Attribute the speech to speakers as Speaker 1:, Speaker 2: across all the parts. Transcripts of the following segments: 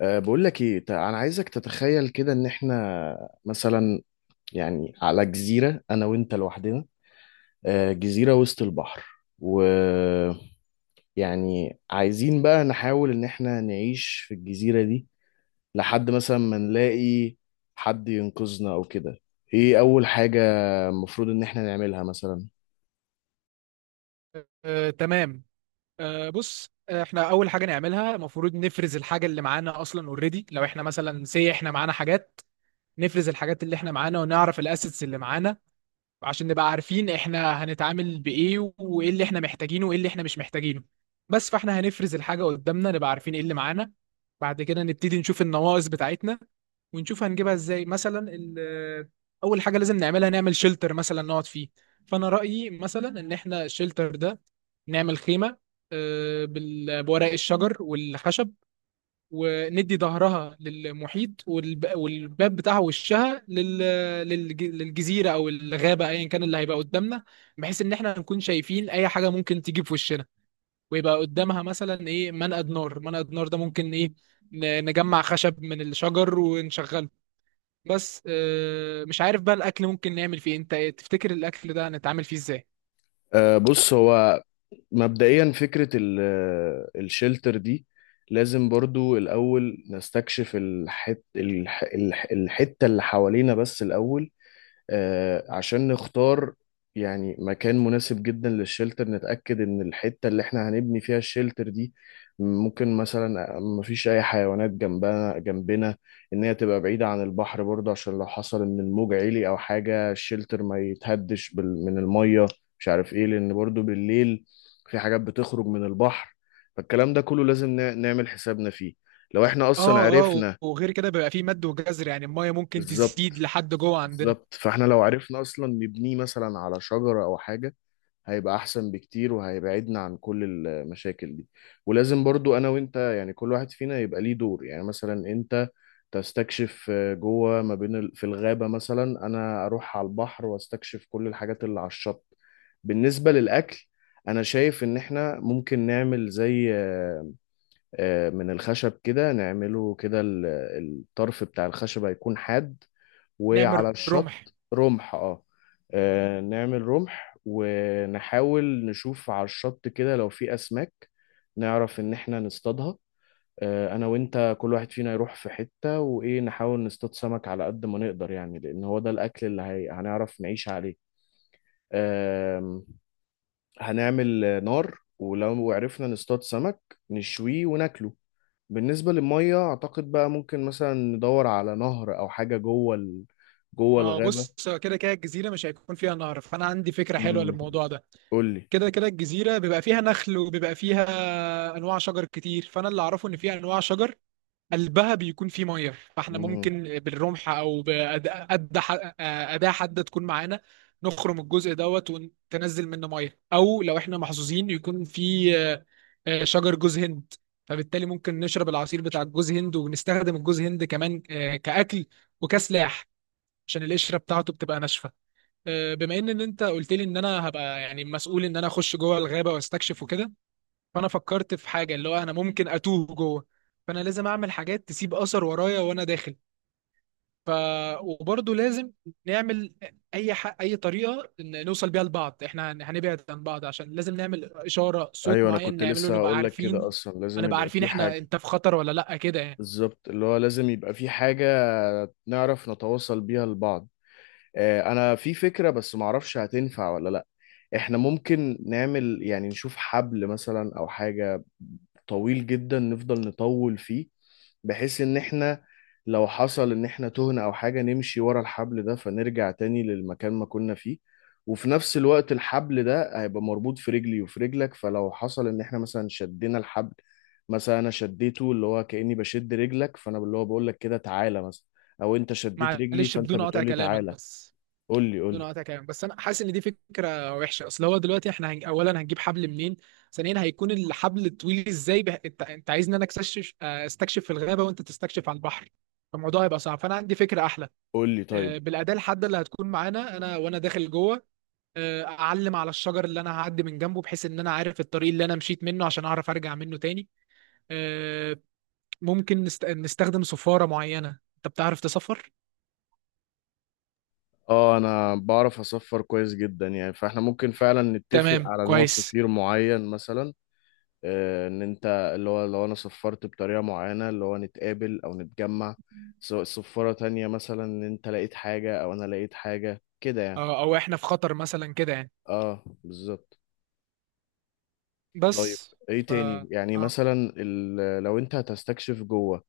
Speaker 1: بقول لك ايه، انا عايزك تتخيل كده ان احنا مثلا يعني على جزيرة انا وانت لوحدنا. جزيرة وسط البحر. ويعني عايزين بقى نحاول ان احنا نعيش في الجزيرة دي لحد مثلا ما نلاقي حد ينقذنا او كده. ايه اول حاجة المفروض ان احنا نعملها مثلا؟
Speaker 2: تمام. آه، بص آه، احنا اول حاجه نعملها المفروض نفرز الحاجه اللي معانا اصلا اوريدي، لو احنا مثلا سي احنا معانا حاجات، نفرز الحاجات اللي احنا معانا ونعرف الاسيتس اللي معانا، عشان نبقى عارفين احنا هنتعامل بايه وايه اللي احنا محتاجينه وايه اللي احنا مش محتاجينه. بس فاحنا هنفرز الحاجه قدامنا نبقى عارفين ايه اللي معانا. بعد كده نبتدي نشوف النواقص بتاعتنا ونشوف هنجيبها ازاي. مثلا اول حاجه لازم نعملها نعمل شيلتر مثلا نقعد فيه. فانا رايي مثلا ان احنا الشيلتر ده نعمل خيمة، بورق الشجر والخشب، وندي ظهرها للمحيط والباب بتاعها وشها للجزيرة أو الغابة أيا كان اللي هيبقى قدامنا، بحيث إن إحنا نكون شايفين أي حاجة ممكن تيجي في وشنا. ويبقى قدامها مثلا إيه، منقد نار. منقد نار ده ممكن إيه، نجمع خشب من الشجر ونشغله. بس مش عارف بقى الأكل ممكن نعمل فيه إيه. أنت إيه تفتكر الأكل ده هنتعامل فيه إزاي؟
Speaker 1: بص، هو مبدئيا فكرة الشلتر دي لازم برضو الأول نستكشف الحتة اللي حوالينا بس الأول، عشان نختار يعني مكان مناسب جدا للشلتر. نتأكد إن الحتة اللي إحنا هنبني فيها الشلتر دي ممكن مثلا مفيش أي حيوانات جنبنا جنبنا. إن هي تبقى بعيدة عن البحر برضه عشان لو حصل إن الموج عالي أو حاجة الشلتر ما يتهدش من المية. مش عارف إيه لأن برضه بالليل في حاجات بتخرج من البحر، فالكلام ده كله لازم نعمل حسابنا فيه لو إحنا أصلا
Speaker 2: اه اه،
Speaker 1: عرفنا.
Speaker 2: وغير كده بيبقى فيه مد وجزر، يعني المايه ممكن
Speaker 1: بالظبط.
Speaker 2: تزيد لحد جوه عندنا.
Speaker 1: بالظبط، فاحنا لو عرفنا اصلا نبنيه مثلا على شجرة او حاجة هيبقى احسن بكتير وهيبعدنا عن كل المشاكل دي. ولازم برضو انا وانت يعني كل واحد فينا يبقى ليه دور، يعني مثلا انت تستكشف جوه ما بين في الغابة، مثلا انا اروح على البحر واستكشف كل الحاجات اللي على الشط. بالنسبة للاكل، انا شايف ان احنا ممكن نعمل زي من الخشب كده، نعمله كده الطرف بتاع الخشب هيكون حاد،
Speaker 2: نعمل
Speaker 1: وعلى
Speaker 2: رمح.
Speaker 1: الشط رمح. اه. نعمل رمح ونحاول نشوف على الشط كده لو في أسماك نعرف إن إحنا نصطادها. أنا وإنت كل واحد فينا يروح في حتة وإيه، نحاول نصطاد سمك على قد ما نقدر يعني، لأن هو ده الأكل اللي هنعرف نعيش عليه. آم، هنعمل نار ولو عرفنا نصطاد سمك نشويه وناكله. بالنسبة للمية، أعتقد بقى ممكن مثلا ندور على نهر أو حاجة جوه جوه
Speaker 2: ما هو
Speaker 1: الغابة.
Speaker 2: بص، كده كده الجزيره مش هيكون فيها نهر، فانا عندي فكره حلوه
Speaker 1: امم.
Speaker 2: للموضوع ده.
Speaker 1: قول لي.
Speaker 2: كده كده الجزيره بيبقى فيها نخل وبيبقى فيها انواع شجر كتير، فانا اللي اعرفه ان فيها انواع شجر قلبها بيكون فيه ميه، فاحنا
Speaker 1: امم.
Speaker 2: ممكن بالرمح او أداة حادة تكون معانا، نخرم الجزء دوت وننزل منه ميه. او لو احنا محظوظين يكون فيه شجر جوز هند، فبالتالي ممكن نشرب العصير بتاع الجوز هند ونستخدم الجوز هند كمان كأكل وكسلاح، عشان القشرة بتاعته بتبقى ناشفة. بما إن انت قلت لي ان انا هبقى يعني مسؤول ان انا اخش جوه الغابة واستكشف وكده، فانا فكرت في حاجه اللي هو انا ممكن اتوه جوه، فانا لازم اعمل حاجات تسيب اثر ورايا وانا داخل. ف وبرضه لازم نعمل اي طريقه إن نوصل بيها لبعض، احنا هنبعد عن بعض، عشان لازم نعمل اشاره صوت
Speaker 1: ايوه، انا
Speaker 2: معين
Speaker 1: كنت
Speaker 2: نعمله
Speaker 1: لسه
Speaker 2: نبقى
Speaker 1: هقول لك كده،
Speaker 2: عارفين،
Speaker 1: اصلا لازم
Speaker 2: هنبقى
Speaker 1: يبقى
Speaker 2: عارفين
Speaker 1: في
Speaker 2: احنا
Speaker 1: حاجه.
Speaker 2: انت في خطر ولا لا كده يعني.
Speaker 1: بالظبط، اللي هو لازم يبقى في حاجه نعرف نتواصل بيها لبعض. انا في فكره بس معرفش هتنفع ولا لا. احنا ممكن نعمل يعني نشوف حبل مثلا او حاجه طويل جدا نفضل نطول فيه، بحيث ان احنا لو حصل ان احنا تهنا او حاجة نمشي ورا الحبل ده فنرجع تاني للمكان ما كنا فيه. وفي نفس الوقت الحبل ده هيبقى مربوط في رجلي وفي رجلك، فلو حصل ان احنا مثلا شدينا الحبل، مثلا انا شديته اللي هو كأني بشد رجلك فانا اللي هو بقول لك كده تعالى مثلا، او انت شديت رجلي
Speaker 2: معلش
Speaker 1: فانت
Speaker 2: بدون قطع
Speaker 1: بتقول لي
Speaker 2: كلامك
Speaker 1: تعالى.
Speaker 2: بس،
Speaker 1: قول لي قول
Speaker 2: دون
Speaker 1: لي.
Speaker 2: قطع كلام بس، انا حاسس ان دي فكره وحشه، اصل هو دلوقتي احنا اولا هنجيب حبل منين، ثانيا هيكون الحبل طويل ازاي. بح... انت انت عايزني انا اكتشف استكشف في الغابه وانت تستكشف على البحر، فالموضوع هيبقى صعب. فانا عندي فكره احلى،
Speaker 1: قول لي طيب.
Speaker 2: بالاداه الحاده اللي هتكون معانا انا وانا داخل جوه، اعلم على الشجر اللي انا هعدي من جنبه بحيث ان انا عارف الطريق اللي انا مشيت منه عشان اعرف ارجع منه تاني. آه، ممكن نستخدم صفاره معينه، انت بتعرف تصفر.
Speaker 1: اه، انا بعرف اصفر كويس جدا يعني، فاحنا ممكن فعلا نتفق
Speaker 2: تمام
Speaker 1: على نوع
Speaker 2: كويس.
Speaker 1: صفير معين مثلا. ان انت اللي هو لو انا صفرت بطريقة معينة اللي هو نتقابل او نتجمع، سواء صفارة تانية مثلا ان انت لقيت حاجة او انا لقيت حاجة كده يعني.
Speaker 2: او احنا في خطر مثلا كده يعني.
Speaker 1: اه بالظبط. طيب.
Speaker 2: بس.
Speaker 1: ايه
Speaker 2: ف
Speaker 1: تاني يعني،
Speaker 2: اه،
Speaker 1: مثلا لو انت هتستكشف جوه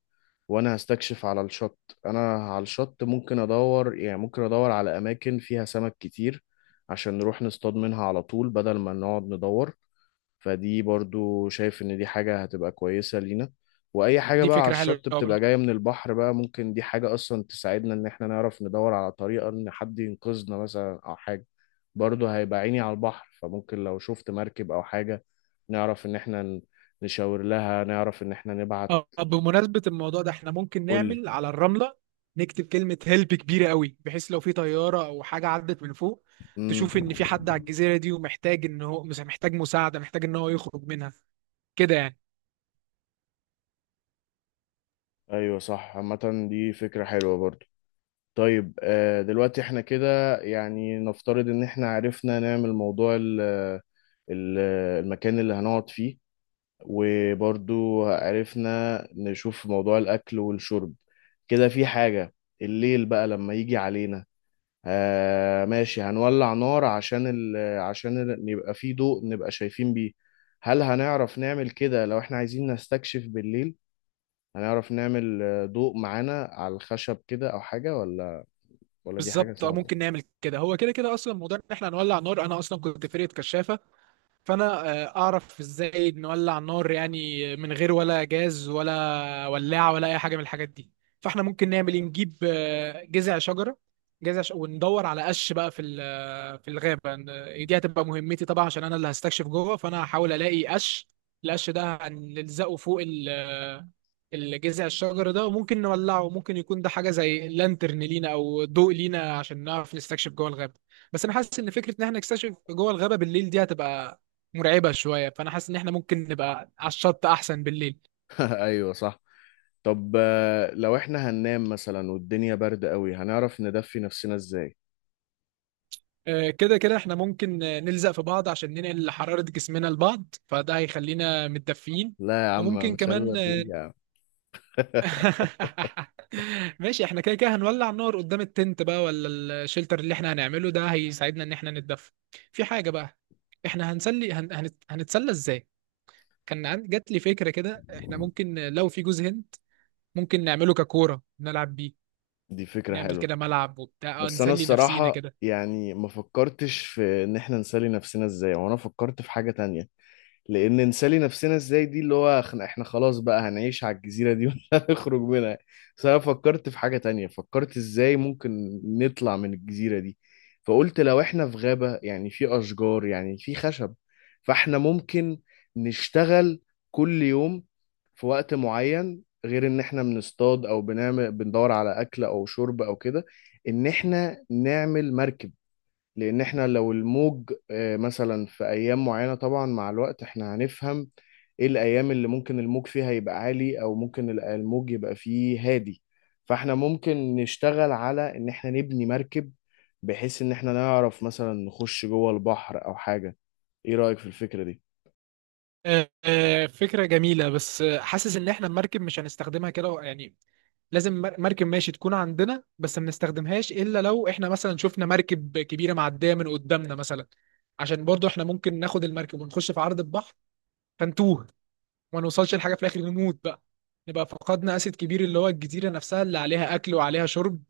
Speaker 1: وانا هستكشف على الشط. انا على الشط ممكن ادور، يعني ممكن ادور على اماكن فيها سمك كتير عشان نروح نصطاد منها على طول بدل ما نقعد ندور، فدي برضو شايف ان دي حاجة هتبقى كويسة لينا. واي حاجة
Speaker 2: دي
Speaker 1: بقى على
Speaker 2: فكرة حلوة
Speaker 1: الشط
Speaker 2: برضه.
Speaker 1: بتبقى جاية من البحر بقى، ممكن دي حاجة اصلا تساعدنا ان احنا نعرف ندور على طريقة ان حد ينقذنا مثلا او حاجة. برضو هيبقى عيني على البحر، فممكن لو شفت مركب او حاجة نعرف ان احنا نشاور لها، نعرف ان احنا نبعت.
Speaker 2: اه، بمناسبة الموضوع ده احنا ممكن
Speaker 1: قولي.
Speaker 2: نعمل على الرملة، نكتب كلمة هيلب كبيرة قوي، بحيث لو في طيارة او حاجة عدت من فوق
Speaker 1: امم.
Speaker 2: تشوف ان في حد على الجزيرة دي ومحتاج ان هو محتاج مساعدة، محتاج ان هو يخرج منها كده يعني.
Speaker 1: ايوه صح، عامة دي فكرة حلوة برضو. طيب، دلوقتي احنا كده يعني نفترض ان احنا عرفنا نعمل موضوع ال- المكان اللي هنقعد فيه، وبرضو عرفنا نشوف موضوع الاكل والشرب. كده في حاجة، الليل بقى لما يجي علينا. آه ماشي، هنولع نار عشان يبقى في ضوء نبقى شايفين بيه. هل هنعرف نعمل كده لو احنا عايزين نستكشف بالليل؟ هنعرف نعمل ضوء معانا على الخشب كده او حاجة، ولا دي حاجة
Speaker 2: بالظبط، اه
Speaker 1: صعبة؟
Speaker 2: ممكن نعمل كده. هو كده كده اصلا موضوع ان احنا هنولع نار، انا اصلا كنت فرقة كشافة، فانا اعرف ازاي نولع النار يعني من غير ولا جاز ولا ولاعه ولا اي حاجه من الحاجات دي. فاحنا ممكن نعمل ايه، نجيب جذع شجره، وندور على قش بقى في في الغابه. دي هتبقى مهمتي طبعا عشان انا اللي هستكشف جوه، فانا هحاول الاقي قش. القش ده هنلزقه فوق ال... آه، الجذع الشجر ده وممكن نولعه. ممكن يكون ده حاجه زي لانترن لينا او ضوء لينا عشان نعرف نستكشف جوه الغابه. بس انا حاسس ان فكره ان احنا نكتشف جوه الغابه بالليل دي هتبقى مرعبه شويه، فانا حاسس ان احنا ممكن نبقى على الشط احسن بالليل.
Speaker 1: ايوه صح. طب، لو احنا هننام مثلا والدنيا برد قوي هنعرف ندفي نفسنا ازاي؟
Speaker 2: كده كده احنا ممكن نلزق في بعض عشان ننقل حرارة جسمنا لبعض، فده هيخلينا متدفيين.
Speaker 1: لا يا عم،
Speaker 2: وممكن
Speaker 1: مش هلا
Speaker 2: كمان
Speaker 1: فيك يا عم.
Speaker 2: ماشي، احنا كده كده هنولع النار قدام التنت بقى، ولا الشلتر اللي احنا هنعمله ده هيساعدنا ان احنا نتدفى. في حاجة بقى، احنا هنتسلى ازاي. كان جات لي فكرة كده، احنا ممكن لو في جوز هند ممكن نعمله ككورة نلعب بيه،
Speaker 1: دي فكرة
Speaker 2: نعمل
Speaker 1: حلوة.
Speaker 2: كده ملعب وبتاع، اه
Speaker 1: بس انا
Speaker 2: نسلي نفسينا
Speaker 1: الصراحة
Speaker 2: كده.
Speaker 1: يعني ما فكرتش في ان احنا نسلي نفسنا ازاي، وانا فكرت في حاجة تانية. لان نسالي نفسنا ازاي دي اللي هو احنا خلاص بقى هنعيش على الجزيره دي ولا هنخرج منها. بس انا فكرت في حاجه تانية، فكرت ازاي ممكن نطلع من الجزيره دي. فقلت لو احنا في غابه يعني في اشجار يعني في خشب، فاحنا ممكن نشتغل كل يوم في وقت معين، غير ان احنا بنصطاد او بنعمل بندور على اكل او شرب او كده، ان احنا نعمل مركب. لان احنا لو الموج مثلا في ايام معينه، طبعا مع الوقت احنا هنفهم ايه الايام اللي ممكن الموج فيها يبقى عالي او ممكن الموج يبقى فيه هادي. فاحنا ممكن نشتغل على ان احنا نبني مركب، بحيث ان احنا نعرف مثلا نخش جوه البحر او حاجه. ايه رايك في الفكره دي؟
Speaker 2: فكرة جميلة، بس حاسس ان احنا المركب مش هنستخدمها كده يعني. لازم مركب ماشي تكون عندنا، بس ما بنستخدمهاش الا لو احنا مثلا شفنا مركب كبيرة معدية من قدامنا مثلا. عشان برضو احنا ممكن ناخد المركب ونخش في عرض البحر فنتوه وما نوصلش لحاجة في الاخر نموت بقى، نبقى فقدنا اسد كبير اللي هو الجزيرة نفسها اللي عليها اكل وعليها شرب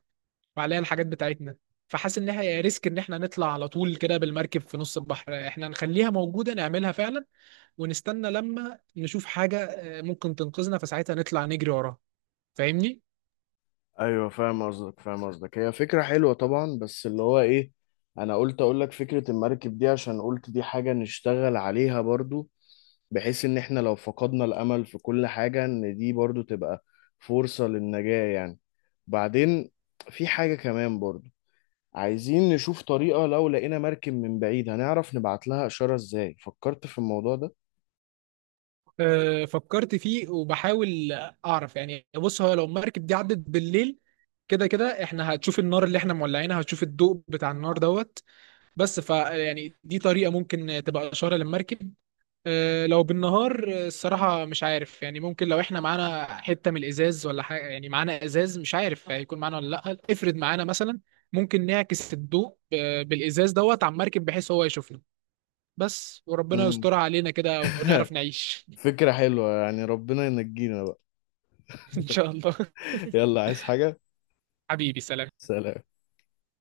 Speaker 2: وعليها الحاجات بتاعتنا. فحاسس ان هي ريسك ان احنا نطلع على طول كده بالمركب في نص البحر. احنا نخليها موجودة نعملها فعلا ونستنى لما نشوف حاجة ممكن تنقذنا فساعتها نطلع نجري وراها. فاهمني؟
Speaker 1: ايوه فاهم قصدك، فاهم قصدك. هي فكره حلوه طبعا، بس اللي هو ايه، انا قلت اقول لك فكره المركب دي عشان قلت دي حاجه نشتغل عليها برضو، بحيث ان احنا لو فقدنا الامل في كل حاجه ان دي برضو تبقى فرصه للنجاه يعني. بعدين في حاجه كمان برضو، عايزين نشوف طريقه لو لقينا مركب من بعيد هنعرف نبعت لها اشاره ازاي، فكرت في الموضوع ده؟
Speaker 2: فكرت فيه وبحاول أعرف يعني. بص، هو لو المركب دي عدت بالليل كده كده احنا هتشوف النار اللي احنا مولعينها، هتشوف الضوء بتاع النار دوت. بس ف يعني دي طريقة ممكن تبقى إشارة للمركب. لو بالنهار الصراحة مش عارف يعني. ممكن لو احنا معانا حتة من الإزاز ولا حاجة، يعني معانا إزاز، مش عارف هيكون معانا ولا لأ، افرض معانا مثلا، ممكن نعكس الضوء بالإزاز دوت على المركب بحيث هو يشوفنا. بس وربنا
Speaker 1: مم.
Speaker 2: يسترها علينا كده ونعرف نعيش.
Speaker 1: فكره حلوه يعني، ربنا ينجينا بقى.
Speaker 2: إن شاء الله.
Speaker 1: يلا، عايز حاجه؟
Speaker 2: حبيبي سلام.
Speaker 1: سلام.